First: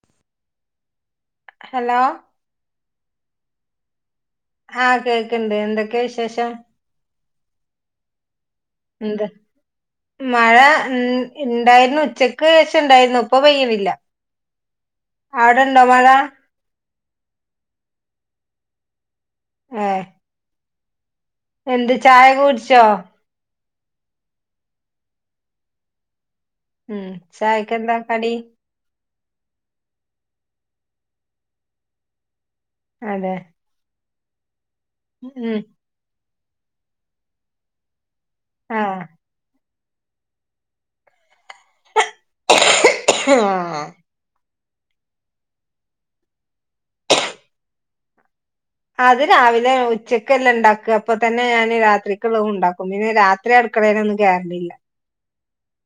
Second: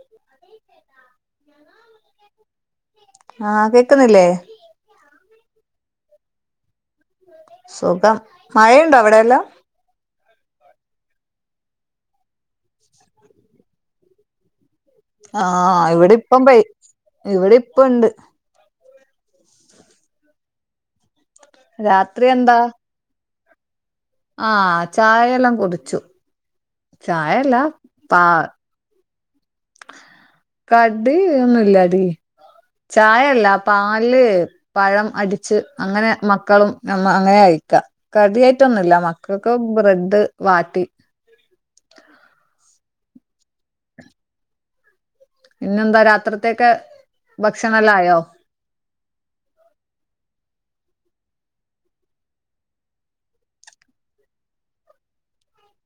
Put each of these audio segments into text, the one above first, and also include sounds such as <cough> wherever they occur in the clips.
<unintelligible> Hello ആഹ് കേക്കുന്നില്ലേ ആഹ് കേൾക്കണ്ട് എന്തൊക്കെയാ വിശേഷം സുഖം മഴയുണ്ടോ എന്ത് അവിടെയല്ല മഴ ഉണ്ടായിരുന്നു ഉച്ചക്ക്ശം ഇണ്ടായിരുന്നു ഇപ്പ പെയ്യുന്നില്ല ആഹ് ഇവിടെ ഇപ്പം പയി ഇവിടെ ഇപ്പ ഇണ്ട് ഏഹ് എന്ത് രാത്രി ചായ കുടിച്ചോ ആ ചായയെല്ലാം കുടിച്ചു ഉം ചായയല്ല ചായക്കെന്താ പാ കടി കഡ് ഒന്നുല്ലടി അതെ ചായയല്ല പാല് പഴം അടിച്ച് ഉം അങ്ങനെ മക്കളും നമ്മ അങ്ങനെ അയക്കാം കഡി യിട്ടൊന്നുമില്ല ആഹ് മക്കൾക്ക് ബ്രെഡ് വാട്ടി ഏഹ് പിന്നെ എന്താ രാത്ത്തേക്ക ഭക്ഷണല്ലായോ അത് രാവിലെ ഉച്ചക്കെല്ലാം ഉണ്ടാക്ക അപ്പൊ തന്നെ ഞാൻ രാത്രിക്കുള്ള ഉണ്ടാക്കും പിന്നെ ഇത്ര അടുക്കേെ ഒന്നുംകേറൽ ഇല്ല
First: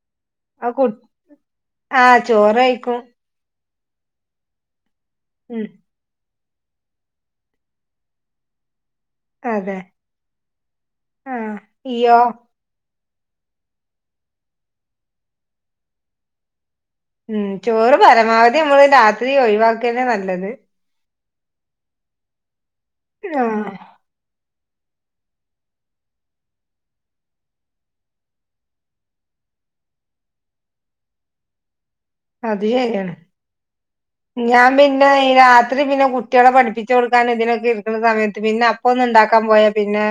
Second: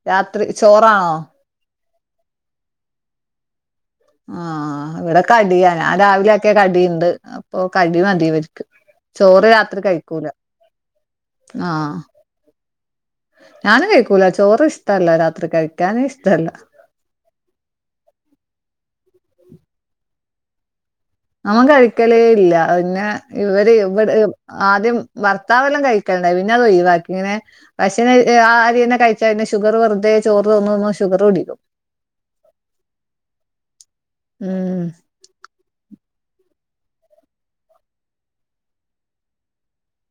രാത്രി ചോറാണോ ആ ചോറയിക്കും ആഹ് ഇവിടെ കടിയ ഉം ഞാൻ രാവിലെക്കെ കടിയുണ്ട് അപ്പൊ കടി മതിവരിക്കും ചോറ് അതെ രാത്രി കഴിക്കൂല ആഹ് ഞൻ കഴിക്കൂല ചോറ് ഇഷ്ടല്ല രാത്രി കഴിക്കാന ഇഷ്ടമല്ല ഉം ചോറ് പരമാവധി നമ്മള് രാത്രി ഒഴിവാക്കന്നെ നല്ലത് നമ്മ കഴിക്കലേ ഇല്ല പിന്നെ ഇവര് ആഹ് ഇവി ആദ്യം ഭർത്താവെല്ലാം കഴിക്കണ്ടായി പിന്നെ അത് ഒഴി വാക്കി ഇങ്ങനെ പക്ഷേ അരി തന്നെ കഴിച്ചന് ഷുഗർ വെറുതെ ചോറ് തോന്നുമ ഷുഗർ പിടിക്കും അത് ശരിയാണ് ഞാൻ ഉം പിന്നെ ഈ രാത്രി പിന്നെ കു ട്ടികളെ പഠിപ്പിച്ചു കൊടുക്കാൻ ഇതിനൊക്കെ ഇക്കുന്ന സമയത്ത് പിന്നെ അപ്പ ഒന്ന ഉണ്ടാക്കാൻ പോയാ പിന്നെ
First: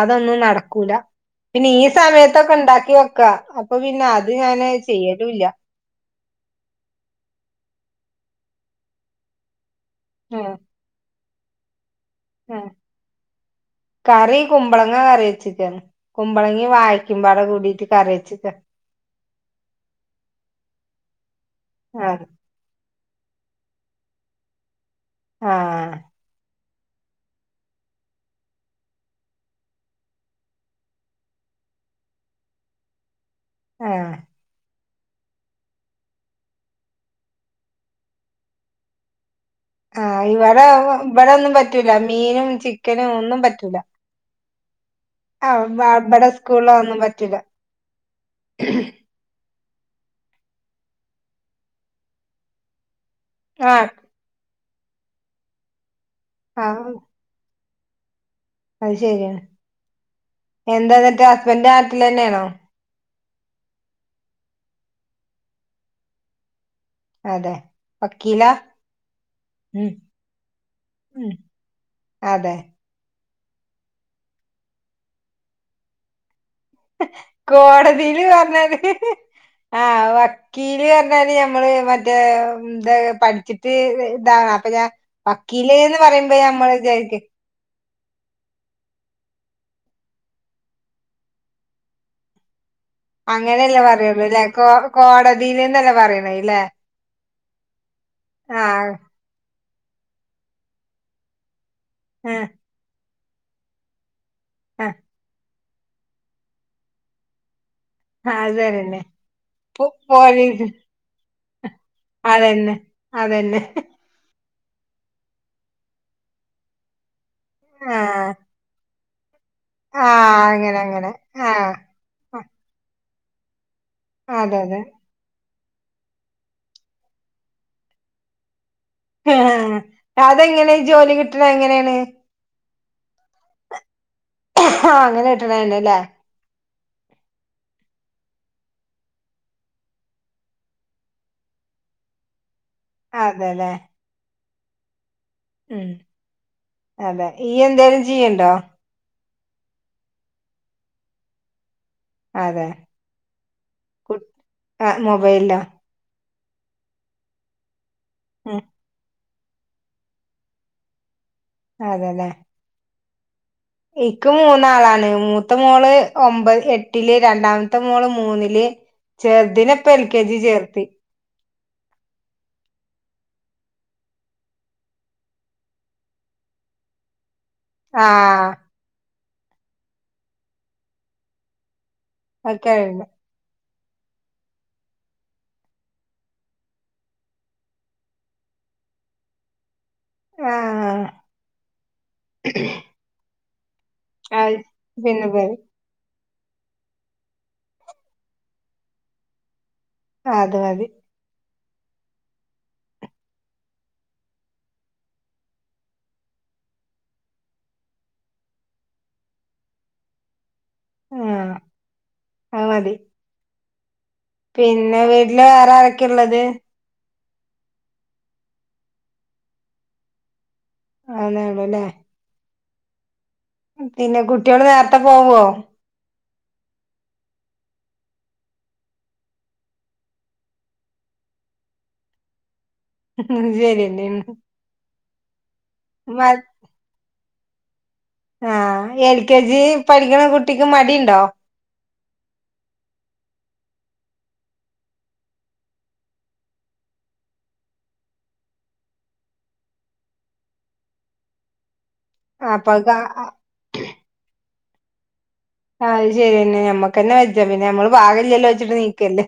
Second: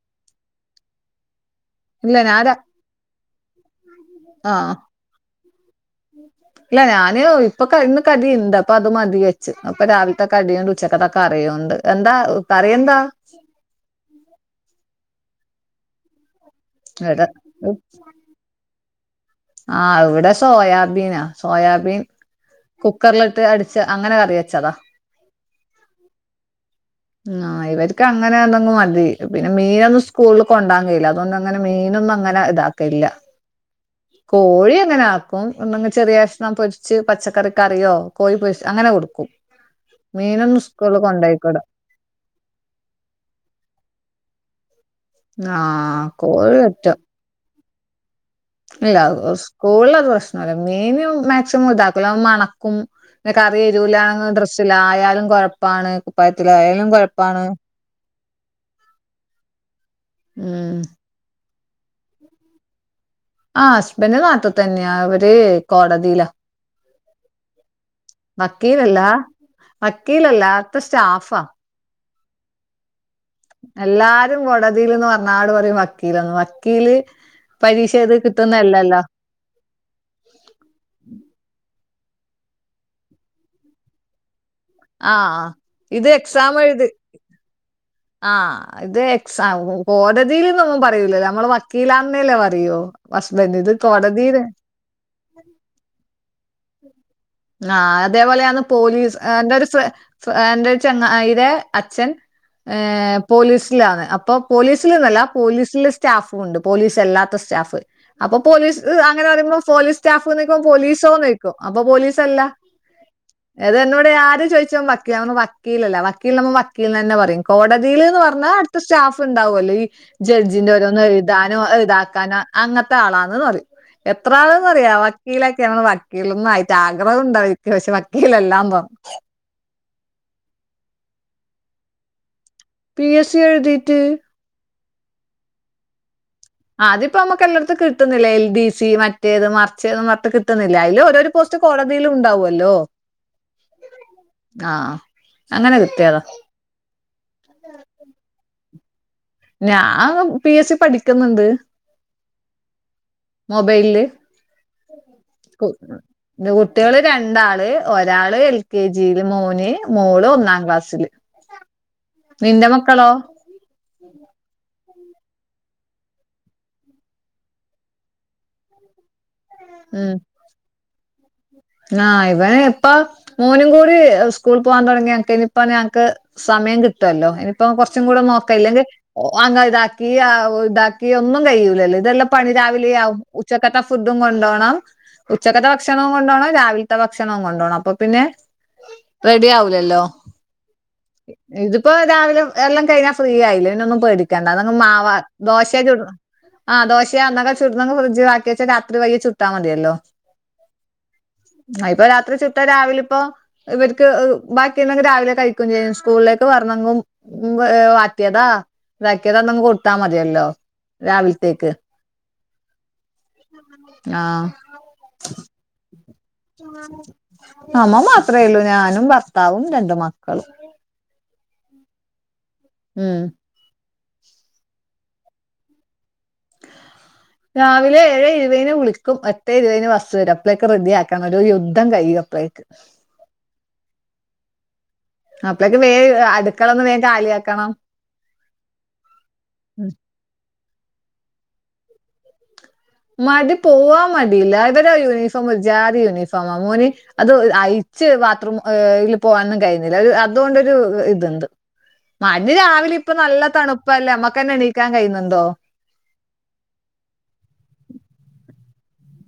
അതൊന്നും നടക്കൂല പിന്നെ ഈ ഇല്ല ഞാൻ സമയത്തൊക്കെ ഉണ്ടാക്കി വെക്കാ അപ്പൊ പിന്നെ അത് ഞാന് ആഹ് ചെയ്യലുല്ല ഇല്ല ഞാനേ ഇപ്പൊ ഇന്ന് കടി ഇണ്ട് അപ്പ അത് മതി വെച്ച് അപ്പൊ രാവിലത്തെക്ക ആഹ് കടിയുണ്ട് ഉച്ചക്കത്തെക്ക് കറിയോണ്ട് എന്താ ആഹ് കറിയ എന്താ കറി കുമ്പളങ്ങ കറി വെച്ചക്ക കുമ്പളങ്ങി വായിക്കുമ്പോട ഇവിടെ കൂടിട്ട് കറി വെച്ചക്ക ആഹ് ഇവിടെ സോയാബീനാ സോയാബീൻ ആഹ് കുക്കറില ഇട്ട് അടിച്ച് അങ്ങനെ കറി വെച്ചതാ ആഹ് ആഹ് ഇവർക്ക് അങ്ങനെ എന്തെങ്കിലും മതി പിന്നെ മീനൊന്നും സ്കൂളിൽ കൊണ്ടാൻ കഴിയില്ല അതുകൊണ്ടണ് ങ്ങനെ മീനൊന്നും അങ്ങനെ ഇതാക്കല്ല കോഴി അങ്ങനെ ആക്കും അപ്പം എന്തെങ്ക ചെറിയഷ്ണം പൊരിച്ച് പച്ചക്കറികറിയോ കോഴിപൊരിച്ച് അങ്ങനെ കൊടുക്കും ആഹ് മീനൊന്നും ഇവിടെ സ്കൂളിൽ ഇവിടെ ഒന്നും കൊണ്ടോയിക്കൂട പറ്റൂല്ല മീനും ചിക്കനും ഒന്നും പറ്റൂല്ല ആഹ് ഇവിടെ കോഴി സ്കൂളിലൊന്നും പറ്റും പറ്റുല്ല ഇല്ല സ്കൂളിലത് പ്രശ്നല്ല മീന് മാക്സിമം ഇതാക്കുല മണക്കും പിന്നെ കറി ആഹ് എരുലാ ഡ്രസ്സിലയാലും കുഴപ്പാണ് കുപ്പായത്തിലായാലും കുഴപ്പാണ് അത്ശരിയാ ഉം എന്താ എന്നിട്ട് ഹസ്ബൻഡ്ന്റെ നാട്ടിൽ തന്നെയാണോ ആഹ് ഹസ്ബൻഡ് നട്ടിതന്നെയാ അവര് കോടതിലാ അതെ വക്കീലാ വക്കീലല്ല ഉം വക്കീലല്ലാത്ത ഉം സ്റ്റാഫാ അതെ എല്ലാരും കോടതിൽന്ന് പറഞ്ഞാട് പറയും വക്കീലെന്ന് ക്കില് പരീക്ഷ ഏഴുതി കോടതിയില് പറഞ്ഞാല് കിട്ടുന്നെല്ലല്ലോ ആഹ് ഓക്കേ വകീല് പറഞ്ഞാല് ഞമ്മള് മറ്റേ എന്താ പഠിച്ചിട്ട് ഇതാ ആ വക്കീലേ എന്ന് ഇത് പറയുമ്പ ഞമ്മള് വിചാരിക്കും ആഹ് ഇത് എക്സാം കോടതിലെന്നൊന്നും പറയൂല നമ്മള് വക്കീലാന്നല്ലേ പറയു അങ്ങനെയല്ലേ പറയുള്ളുല്ലെ കോ കോടതിലന്നല്ല പറയണല്ലേ ആഹ് അതേപോലെയന്ന് പോലീസ് എന്റെ ഒരു എന്റെ ചങ്ങയിടെ അച്ഛൻ ആഹ് എഹ് പോലീസിലാണ് അപ്പൊ ആഹ് പോലീസല്ന്നല്ല പോലീസില് സ്റ്റാ സ്റ്റാഫും ഉണ്ട് പോലീസ് അല്ലാത്തസ്റ്റാഫ് അപ്പൊ അത് പോലീസ് തന്നെ അങ്ങനെ പറയുമ്പോ പോലീസ് സ്റ്റാഫ്ന്നുക്കേമ്പോ പോലീസ് അപ്പൊ പോലീസല്ല അതന്നെ അതന്നെ ഇതെന്നോട് ആര് ചോദിച്ച വക്കിലന്നോ വക്കീലല്ല വക്കിലിന് നമ്മ വക്കീൽ തന്നെ പറയും കോടതിലെന്ന് ആഹ് പറഞ്ഞാ അടുത്ത സ്റ്റാഫ് ഉണ്ടാവുല്ലോ ഈ ആ ജഡ്ജിന്റെ അങ്ങനെ ഒരോന്ന് അങ്ങനെ. ആ. എഴുതാനോ അ ഇതാക്കാനോ അങ്ങനത്തെ ആളാന്ന് പറയും എത്ര അതെ അതെ. ആള്ന്നറിയോ വക്കീലൊക്കേണ്ന്ന് വക്കീൽന്നായിട്ട് ആ ഉണ്ടരിക്ക പക്ഷെ വക്കീലല്ല അതെങ്ങനെ ഈ ജോലി കിട്ടണങ്ങനെയാണ് പി എസ് സി എഴുതിട്ട് ആഹ് അങ്ങനെ കിട്ടണയാണല്ലേ ആഹ് അതിപ്പൊ നമുക് എല്ലടുത് കിട്ടുന്നില്ലേ എൽ ഡി സി മറ്റേത് മറിച്ചെത് കിട്ടുന്നില്ല അതില് ഓരോരു പോസ്റ്റ് കോടതില് ഉണ്ടാവുല്ലോ അതെല്ലെ ആഹ് അങ്ങനെ കിട്ടിയതാ അതെ ഈ എന്തെലും ചെയ്യണ്ടോ ഞാ പി എസ് സി പഠിക്കുന്നുണ്ട് അതെ മൊബൈല് കു ആ മൊബൈലിലോ? ത് കുട്ട്യള് രണ്ടാള് ഒരാള് എൽ ഉം. K G. ല് മോന് മോള് ഒന്നാം ക്ലാസില് അതെല്ലേ. നിന്റെമക്കളോ? ഇക്ക് മൂന്നാളാണ് മൂത്ത മോള് ഒമ്പത് എട്ടില് രണ്ടാമത്തെ മോള് മൂന്നില്. ചേർദിനെ പ്പ എൽ ഉം കെ ജി ചേർത്തി. ആഹ് ഇവന് പ്പ മോനും കൂടി സ്കൂള് പോവാ തൊടങ്ങ്യ ഞക്കയ്ന് പ്പ ഞങ്ങക്ക്. സമയം കിട്ടൊല്ലോ അയ്ന്. പ്പൊ കൊർച്ചും ആ കൂടെ നോക്ക ഇല്ലെങ്കി ഒ അങ്ങഇതാക്കി അഹ് താക്കി ഒന്നും കയ്യൂലല്ലോ ഇതെല്ലം. പണി അത് കഴിഞ്ഞു. രാവിലെയവും ഉച്ചക്കത്ത ഫുഡും കൊണ്ടോണം ഉച്ചക്കത്തെ ഭക്ഷണും കൊണ്ടോണം. രാവിൽത്ത ഭക്ഷണവും കൊണ്ടോണം അപ്പൊ പിന്നെ റെഡി ആവൂലല്ലോ. ആ. ഇതിപ്പ രാവിലെ എല്ലം കയ്ഞ്ഞാ ഫ്രീയായിലേ പിന്നൊന്നും പേടി ക്കണ്ട അത് അതങ്ങ് മാവ പിന്നെ പേര് ദോശ് ശ ചുട് ആഹ് ദോശയ ന്നക്ക ചുട്ന്നങ് ഫ്രഡ്ജാക്ക്യച്ചാ രാത്രി വൈകി ചുട്ടാ മതിയല്ലോ. അത് മതി. അ ഇപ്പൊ രാത്രി ചുട്ടാ രാവിലെപ്പോ. ഇവര്ക്ക് അ് ബാക്കിണ്ടെങ്കി രാവിലെ കഴിക്കും ചെയ്യും സ്കൂൾലേക്ക് വർണങ്കും. മ് വേ വാറ്റ്യതാ താക്ക്യതാ ന്നങ്ങ് കൊട്ത്താ മത്യല്ലോ ആ രാവിൽത്തേക്ക്. അത് മതി. പിന്നെ വീട്ട്ല് വേറാരൊക്കെള്ളത്. അമ്മ മാത്രേള്ളു ഞാനും ഭർത്താവും രണ്ട് മക്കളും. അഎന്നേള്ളൂ ലെ. ഉം. ഉം പിന്നെ കുട്ട്യാള് നേര്ത്തെ പോവോ. രാവിലെ ഏഴേ ഇരുവേന് വിളിക്കും എട്ടേ ഇരുപേന് ബസ്സ് വരും അപ്ലേക്ക് റെഡിയാക്കങ്ങട് ഒരു യുദ്ധം കയ്യും അപ്പഴേ ക്ക്. ശര്യന്നെണ്. അപ്പളേക്ക് വേ അടുക്കളൊന്ന് വേ കാലിയാക്കണം. ആഹ് എൽ കെ ജി പഠിക്കണ കുട്ടിക്ക് മടിണ്ടോ. മടി പോവാ മടിയില്ല ഇവരെ യൂണിഫോം ഒര് ജാതി യൂനിഫോമാ മോന്. അത് ഒ അയിച്ച് ബാത്റൂം ഏഹ് ൽ പോവാനൊന്നും കഴിയ്ന്നില്ല രു അതുകൊണ്ടൊരു ഇത്ണ്ട്. മടി അപ്പൊ അത് രാവിലെ ഇപ്പൊ നല്ല തണുപ്പല്ലേ നമ്മക്കെന്നെ എണീക്കാൻ കഴിയുന്നുണ്ടോ. അഹ് ശെര്യന്നെ ഞമ്മക്കെന്നെ വെജ്ജ പിന്നെ നമ്മള് പാകില്ലല്ലോ വെച്ചിട്ട് നീക്കല്ലേ.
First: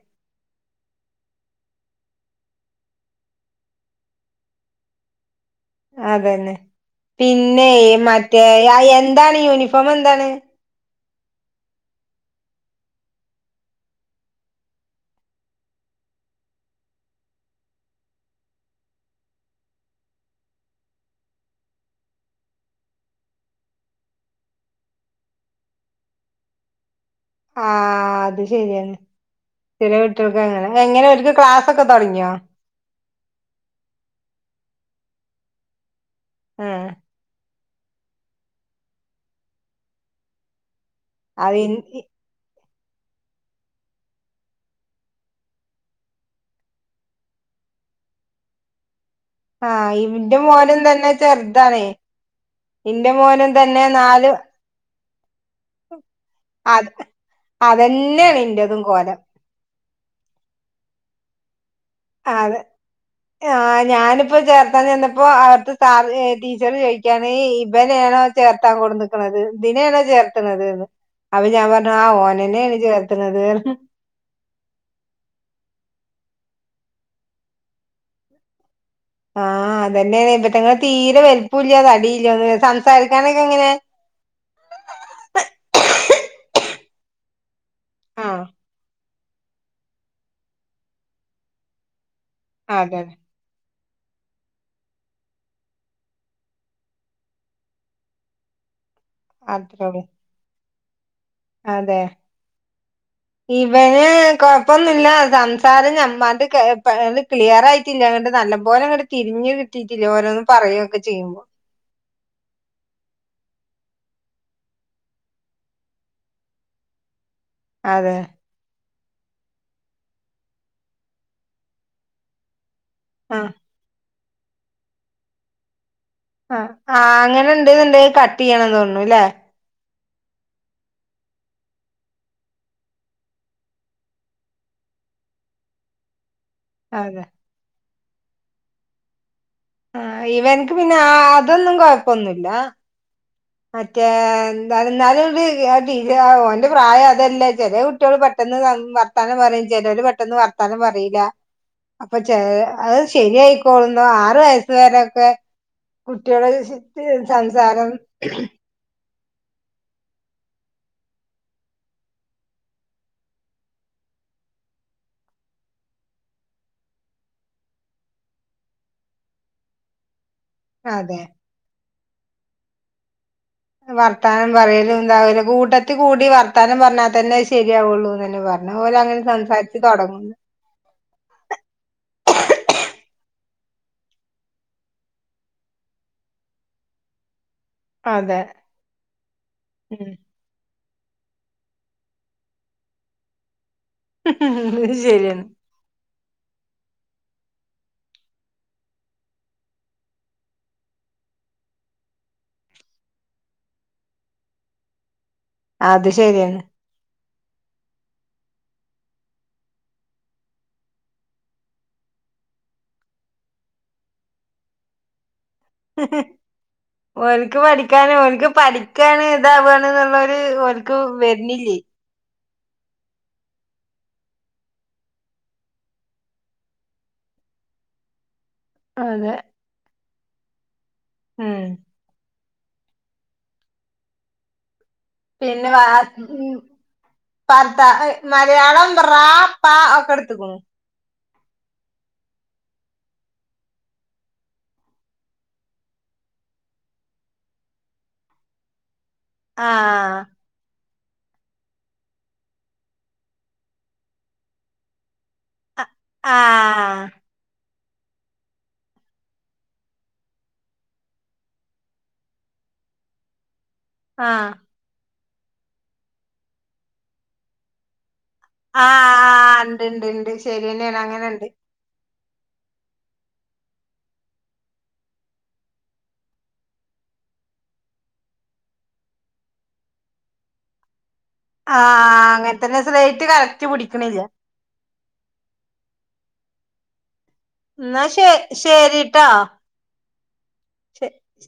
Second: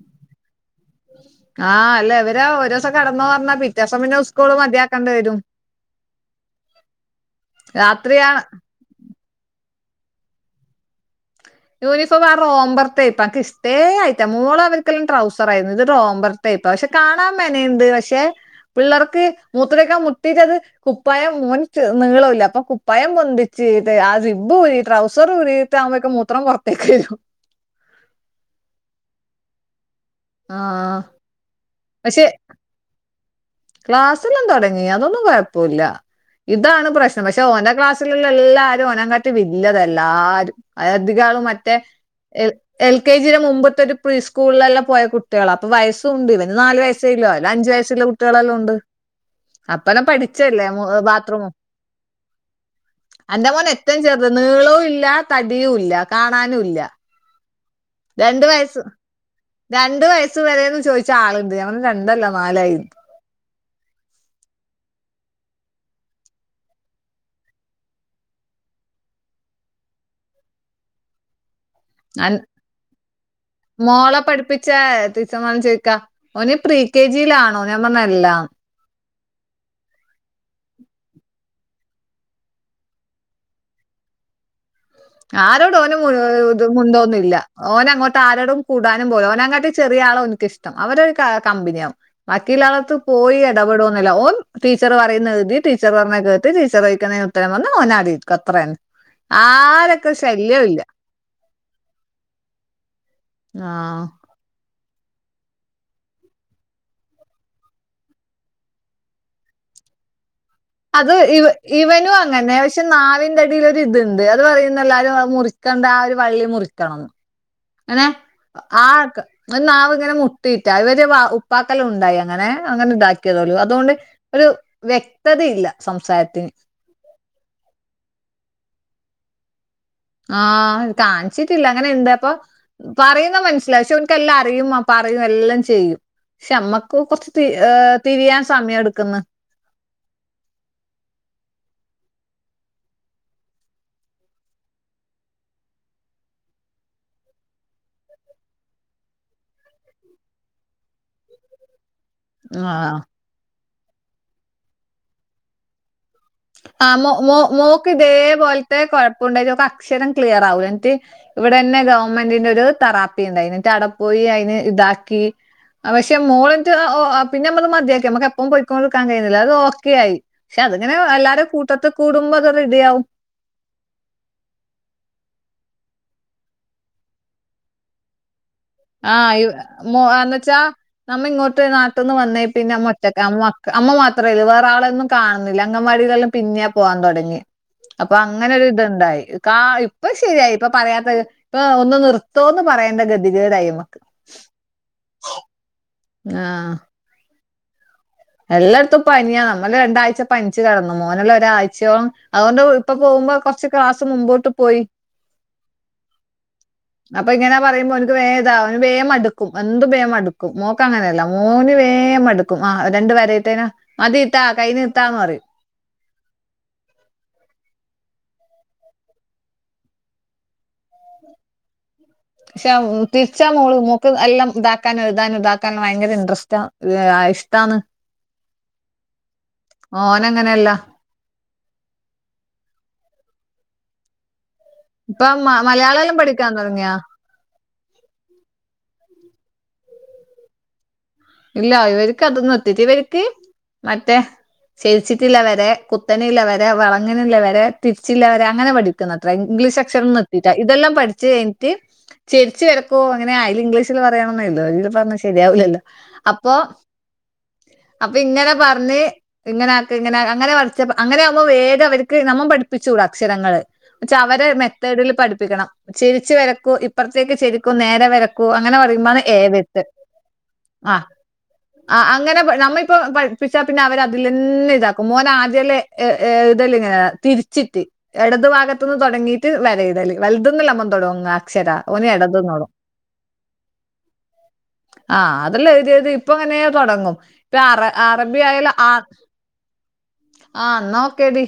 ആഹ് അല്ല ഇവര് ഒരോസം കട്ന്നോ പർഞ്ഞാ പിറ്റോസം പിന്നെ ഉസ്കൂള് മതിയാക്കണ്ടി വരും. അതന്നെ പിന്നെയ് രാത്രിയാ മറ്റേ യ എന്താണ് യൂനിഫോമെന്താണ്. യൂണിഫോമാ റോംബർത്തെ പ്പാക്ക് ഇഷ്ടേ ആയിട്ട്ല്ല മോളവര്ക്കെല്ലാം ട്രൗസർ ആയിരുന്നു ഇത് റോമ്പർ ട്ട് പ്പ പക്ഷെ കാണാ മെനയ്ണ്ട് പക്ഷെ പിള്ളേർക്ക് മൂത്രയ്ക്കാ മുട്ടിറ്റത്. കുപ്പായം മോൻ ചെ നീളുല്ല അപ്പൊ കുപ്പായം പൊന്തിച്ച് ദേ ആ സിബ്ബൂരി ട്രൗസറൂരി. ട്ടാവുമ്പഴേക്ക് മൂത്രം പൊർത്തേക്കരും. ആഹ് അത് ശര്യാണ് ചെറ്യേ കുട്ട്യേൾക്കങ്ങനെ ആഹ് എങ്ങനെ ഓൽക്ക് ക്ലാസൊക്കെ തൊട്ങ്ങ്യോ. ക്ലാസ്ല്ല്ലാം തൊടങ്ങി അതൊന്നും കൊഴപ്പൂല്ല ആഹ് ഇതാണ് പ്രശ്നം പക്ഷെ ഓൻ്റെ ക്ലാസ്. സ്ല്ള്ള എല്ലാരും ഒനകാട്ടി വില്ലത എല്ലാരും അ അധികാളും അത് മറ്റേ എൽ. എൽ കെ ജിടെ മുമ്പത്തൊരു പ്രീ സ്കൂൾലല്ല പോയ കുട്ട്യാളാ അപ്പൊ വയസ്സുണ്ട് ഇവന് നാല് വയസ്സെയുള്ളൂ അവര് അഞ്ചു വയസുള്ള കു ട്ട്യളെല്ലു ഉണ്ട് ആഹ് അപ്പനാ ഇന്റെ പഠിച്ചല്ലേ മോനും മൊ തന്നെ ബാത്റൂമ ചെറുതാണേ ഇന്റെ അന്റെ മോനും മോൻ തന്നെ എറ്റും ചെറ്ത് നാല് നീളു ഇല്ല തടിയുല്ല കാണാനുല്ല. അതന്നെണ് ഇന്റതും കോലം. രണ്ടു വയസ്സ് വരെന്ന് ചോയിച്ചാ ആള്ണ്ട് ഞാ പർഞ്ഞ് ര ആതെ. ആഹ് ഞാന്പ്പ ചേർത്താൻ ചെന്നപ്പോ അവർത്തെ സാറ് ഏ ടീച്ചറ് ചോയിക്ക്യാണ് ഏ ഇബനേണോ. ചേർത്താ കൊട്ന്ന്ക്ക്ണത് തിനെണോ ചേർത്തണത് ന്ന്. അവ ഞാ പർഞ്ഞു ആ ഓനന്നെണ് ചേർത്ത്ണത്. മോള പഠിപ്പി ച്ച ടീച്ചർമാരും ചോയ്ക്കാ ഓന് പ്രീ കെ ജിയിലാണോ ൻ പറഞ്ഞു അല്ലാന്ന്. ആ അതന്നെയെ ഇറ്റങ്ങള് തീരെ വലുപുല്ല തടില്ല സംസാരിക്കാനൊക്കെ എങ്ങനെ ആരോടും ഓന് മുൻ മുണ്ടൊന്നുല്ല ഓനങ്ങോട്ട് ആഹ് ആരോടും കൂടാ നകാട്ടി ചെറിയ ആള ഓനിക്ക്ഷ്ടം അവരെ കമ്പനിയാവും ബാക്കിയുള്ള ആള അതെ അതെ പോയി ഇടപെടുന്നുല്ല ഓൻ ടീച്ചർ പറയുന്ന ഴുതി ടീച്ചർ പറഞ്ഞ കേട്ട് ടീച്ചർഴിക്കുന്നതിനുത്തരം പർഞ് ഓനടിര്ക്കും. ത്രെന്നേ അത്രേ ഉള്ളൂ ആരൊക്കെ ശല്ല്യോല്ല. അതെ ഇവന് ആഹ് കൊ പ്പൊന്നുല്ല സംസാരം ഞത് ക്ലിയർ ആയിട്ടില്ല അങ്ങ് നല്ല പോലെങ്ങോട്ട തിരിഞ്ഞ് ട്ടില്ല ഓരോന്ന് പറയൊക്കെ അത് ചെയ്യുമ്പോ ഇവ ഇവനും അങ്ങനെ പക്ഷെ നാവിന്റെടിൽൊ ഇതുണ്ട് അത് പറയുന്ന എല്ലാരും മുറി ത്തെന്താ ആ ഒരു വള്ളി മുറിക്കണം. അങ്ങനെ അതെ ആ നാവ് ഇങ്ങനെ മുട്ടിയിട്ടാ അത് വരെ ഉപ്പാക്കെല്ലോം ഉണ്ടായോ അങ്ങനെ അങ്ങനെ ആ ഇതാക്കിയതേ ഉള്ളു അതുകൊണ്ട് ഒരു വ്യക്തത ഇല്ല സംസാരത്തിന് ആഹ് അങ്ങനെ ഇണ്ട്ന്ന്ണ്ടേല് കട്ടിയണം തോന്ന്ണുല്ലെ ആഹ് കാണിച്ചിട്ടില്ല അങ്ങനെ ഇണ്ടാപ്പൊ പറയുന്ന മനസ്സിലാവും പക്ഷെ ഓർക്കെല്ലാം അറിയും മാ പറയും എല്ലാം ചെയ്യും. ക്ഷമ്മക്ക് അതെ കുറച്ച് തി തിരിയാൻ സമയം എട്ക്ക്ന്ന് ആഹ് ഇവൻക്ക് പിന്നെ ആ അതൊന്നും കൊഴപ്പൊന്നുല്ല. മറ്റേ എന്താ ഇന്നാലും <unintelligible> ഓന്റെ പ്രായം അതല്ലേ ചെറ്യേ കുട്ട്യോള് പെട്ടെന്ന് പറ വർത്താനം പറയും ചെലോര് പെട്ടെന്ന് വർത്താനം പറയില്ല <inaudible> അപ്പൊ ചെ ആഹ് അത് ശരിയായിക്കോളുന്നു ആറ് വയസ്സ് വരൊക്കെ കുട്ടികളെ <unintelligible> സംസാരം പോൽത്തെ കുഴപ്പമുണ്ടെലും അക്ഷരം ക്ലിയർ ആകൂ എന്നിട്ട് ഇവിടെന്നെ ഗവൺമെന്റിന്റെ ഒരു തറാപ്പി ഉണ്ടായിന് ന്ന്ട്ട് അട പോയി അതിന് ഇതാക്കി പക്ഷെ മോളിൻ്റെ ഓ- ഓ പിന്നെ നമ്മള് മതിയാക്കി നമ്മുക്ക് എപ്പം പൊയിക്കോണ്ട് നിക്കാൻ കയിയുന്നില്ലല്ലോ അത് ഓക്കെ ആയി പക്ഷെ അതിങ്ങനെ അതെ എല്ലാരും കൂട്ടത്ത് കൂടുമ്പോ അത് റെഡിയാകും. വർത്താനം പറയലും ഇണ്ടാവൂല കൂട്ടത്തിൽ കൂടി വർത്താനം പറഞ്ഞാ തന്നെ ശരിയാവുള്ളൂന്ന് തന്നെ പറഞ്ഞു. ആഹ് യു മൊ എന്ന് വച്ചാ നമ്മ ഇങ്ങോട്ട് നാട്ടിന്ന് വന്നേ പിന്നെമ്മ ഒറ്റക്ക അമ്മ മാത്രേള്ളൂ വേറെ ആളൊന്നും കാണുന്നില്ല അങ്കൻവാടീലെല്ലാം പിന്നെ പോവാൻ തുടങ്ങി. അപ്പൊ അതെ അങ്ങനൊ ഒരു ഇത്ണ്ടായി കാ ഇപ്പൊ ഉം ശരിയായി ഇപ്പൊ പറയാത്തത് ഇപ്പൊ ഒന്ന് നിർത്തോന്ന് പറയേണ്ട ഗതികേടായി നമ്മക്ക് ശരിയന്നെ ആഹ് എല്ലാട്ത്തും പനിയാ നമ്മള് രണ്ടാഴ്ച്ച പനിച്ച് കെടന്നു മോനല്ലാം ഒരാഴ്ച്ചയോളം അതുകൊണ്ട് വീ ഇപ്പൊ പോവുമ്പോ കൊർച്ച് ക്ലാസ് മുമ്പോട്ട് പോയി. അത് ശരിയാണ്. അപ്പൊ ഇങ്ങനെ പറയുമ്പോ ഓൻക്ക് വേം ഇതാവും വേം മടുക്കും എന്തും വേമടുക്കും. ഓ ക്ക അങ്ങനല്ല മോന് വേം മടുക്കും ആഹ് രണ്ടു വര ഇട്ടേന് മതി ഇത്താ കയിഞ്ഞ് ഇത്താന്ന് പറയും. <inaudible> ഓൻക്ക് പഠിക്കാന് ഓൻക്ക് പഠിക്കാന് ഇതാവാണ് ന്ന്ളെളാരു അവർക്ക് വര്ണില്ലേ പക്ഷെ തിരിച്ചാ മോള് മോക്ക് എല്ലാം ഇതാക്കാനും എഴുതാനും ഇതാക്കാനും ഭയങ്കര ഇൻട്രസ്‌റ്റാ അതിഷ്ട്ടാണ്. അതെ ഓനങ്ങനെല്ല ഉം ഇപ്പൊ മ പിന്നെ വ മലയാളെല്ലാം പഠിക്കാൻ <unintelligible> തുടങ്ങിയാ പർത്ത മലയാളം റാ പാ ഒക്കെ എടുത്തക്കണു ഇല്ല ഇവർക്ക് അതൊന്നും എത്തിറ്റില്ല ഇവർക്ക് മറ്റെ ചെരിച്ചിട്ട്ള്ള വരെ കുത്തനള്ള വര വളങ്ങനള്ള വര തിരിച്ചില്ല വര അങ്ങനെ പഠിക്ക അത്ര ഇംഗ്ലീഷ് ആഹ് അക്ഷരം എത്തീറ്റ ഇതെല്ലാം പഠിച്ച് കഴിഞ്ഞിട്ട് ചരിച്ച് വരക്കോ അങ്ങനെ അയിന് ഇംഗ്ലീഷിൽ പറയണന്നെയ്തോ ഇത് പറഞ്ഞ ശരിയാവിലല്ലോ അപ്പൊ ആഹ് അപ്പൊ ഇങ്ങനെ പറഞ്ഞ് ഇങ്ങനെ ആക്ക് ഇങ്ങനെ അങ്ങനെ പഠിച്ചപ്പോ അങ്ങനെ ആവുമ്പം വേഗം ഇവേര്ക്ക് നമ്മം പഠിപ്പിച്ചൂടാ അക്ഷരങ്ങള്. വച്ചാ അവരെ ആഹ് മെത്തേഡില് പഠിപ്പിക്കണം ചെരിച്ച് വരക്കൂ ഇപ്പറത്തേക്ക് ചെരിക്കൂ നേരെ വര ക്കൂ അങ്ങനെ പറിബാണ് ഏ വിത്ത് ശെര്യന്നേണ് അങ്ങനെണ്ട്. അഹ് അങ്ങനെ നമ്മളിപ്പ പഠിപ്പിച്ചാ പിന്നെ അവര് അതിലിന്നെ ഇതാക്കും മോനാദ്യേലെ എ ഏ ഇതല്ലെങ്ങനാ തിരിച്ചിട്ട്. എടതു ഭാഗത്ത്ന്ന് തൊടങ്ങീട്ട് വരയിടല് വലത് ന്നല്ലെ മ്മം തൊടങ്ങാ. ആഹ് അങ്ങനെത്തന്നെ സ്ലേറ്റ് കറക്റ്റ് പിടിക്ക്‌ണില്ല ആഹ് അതലെഴുതിയത് ഇപ്പ ഇങ്ങനെ തുടങ്ങും ഇപ്പ അറ ന്നാ ശെ അറബി ആയാല് ആഹ് ശരിട്ടോ ആഹ് ശ അന്ന ഓക്കെടി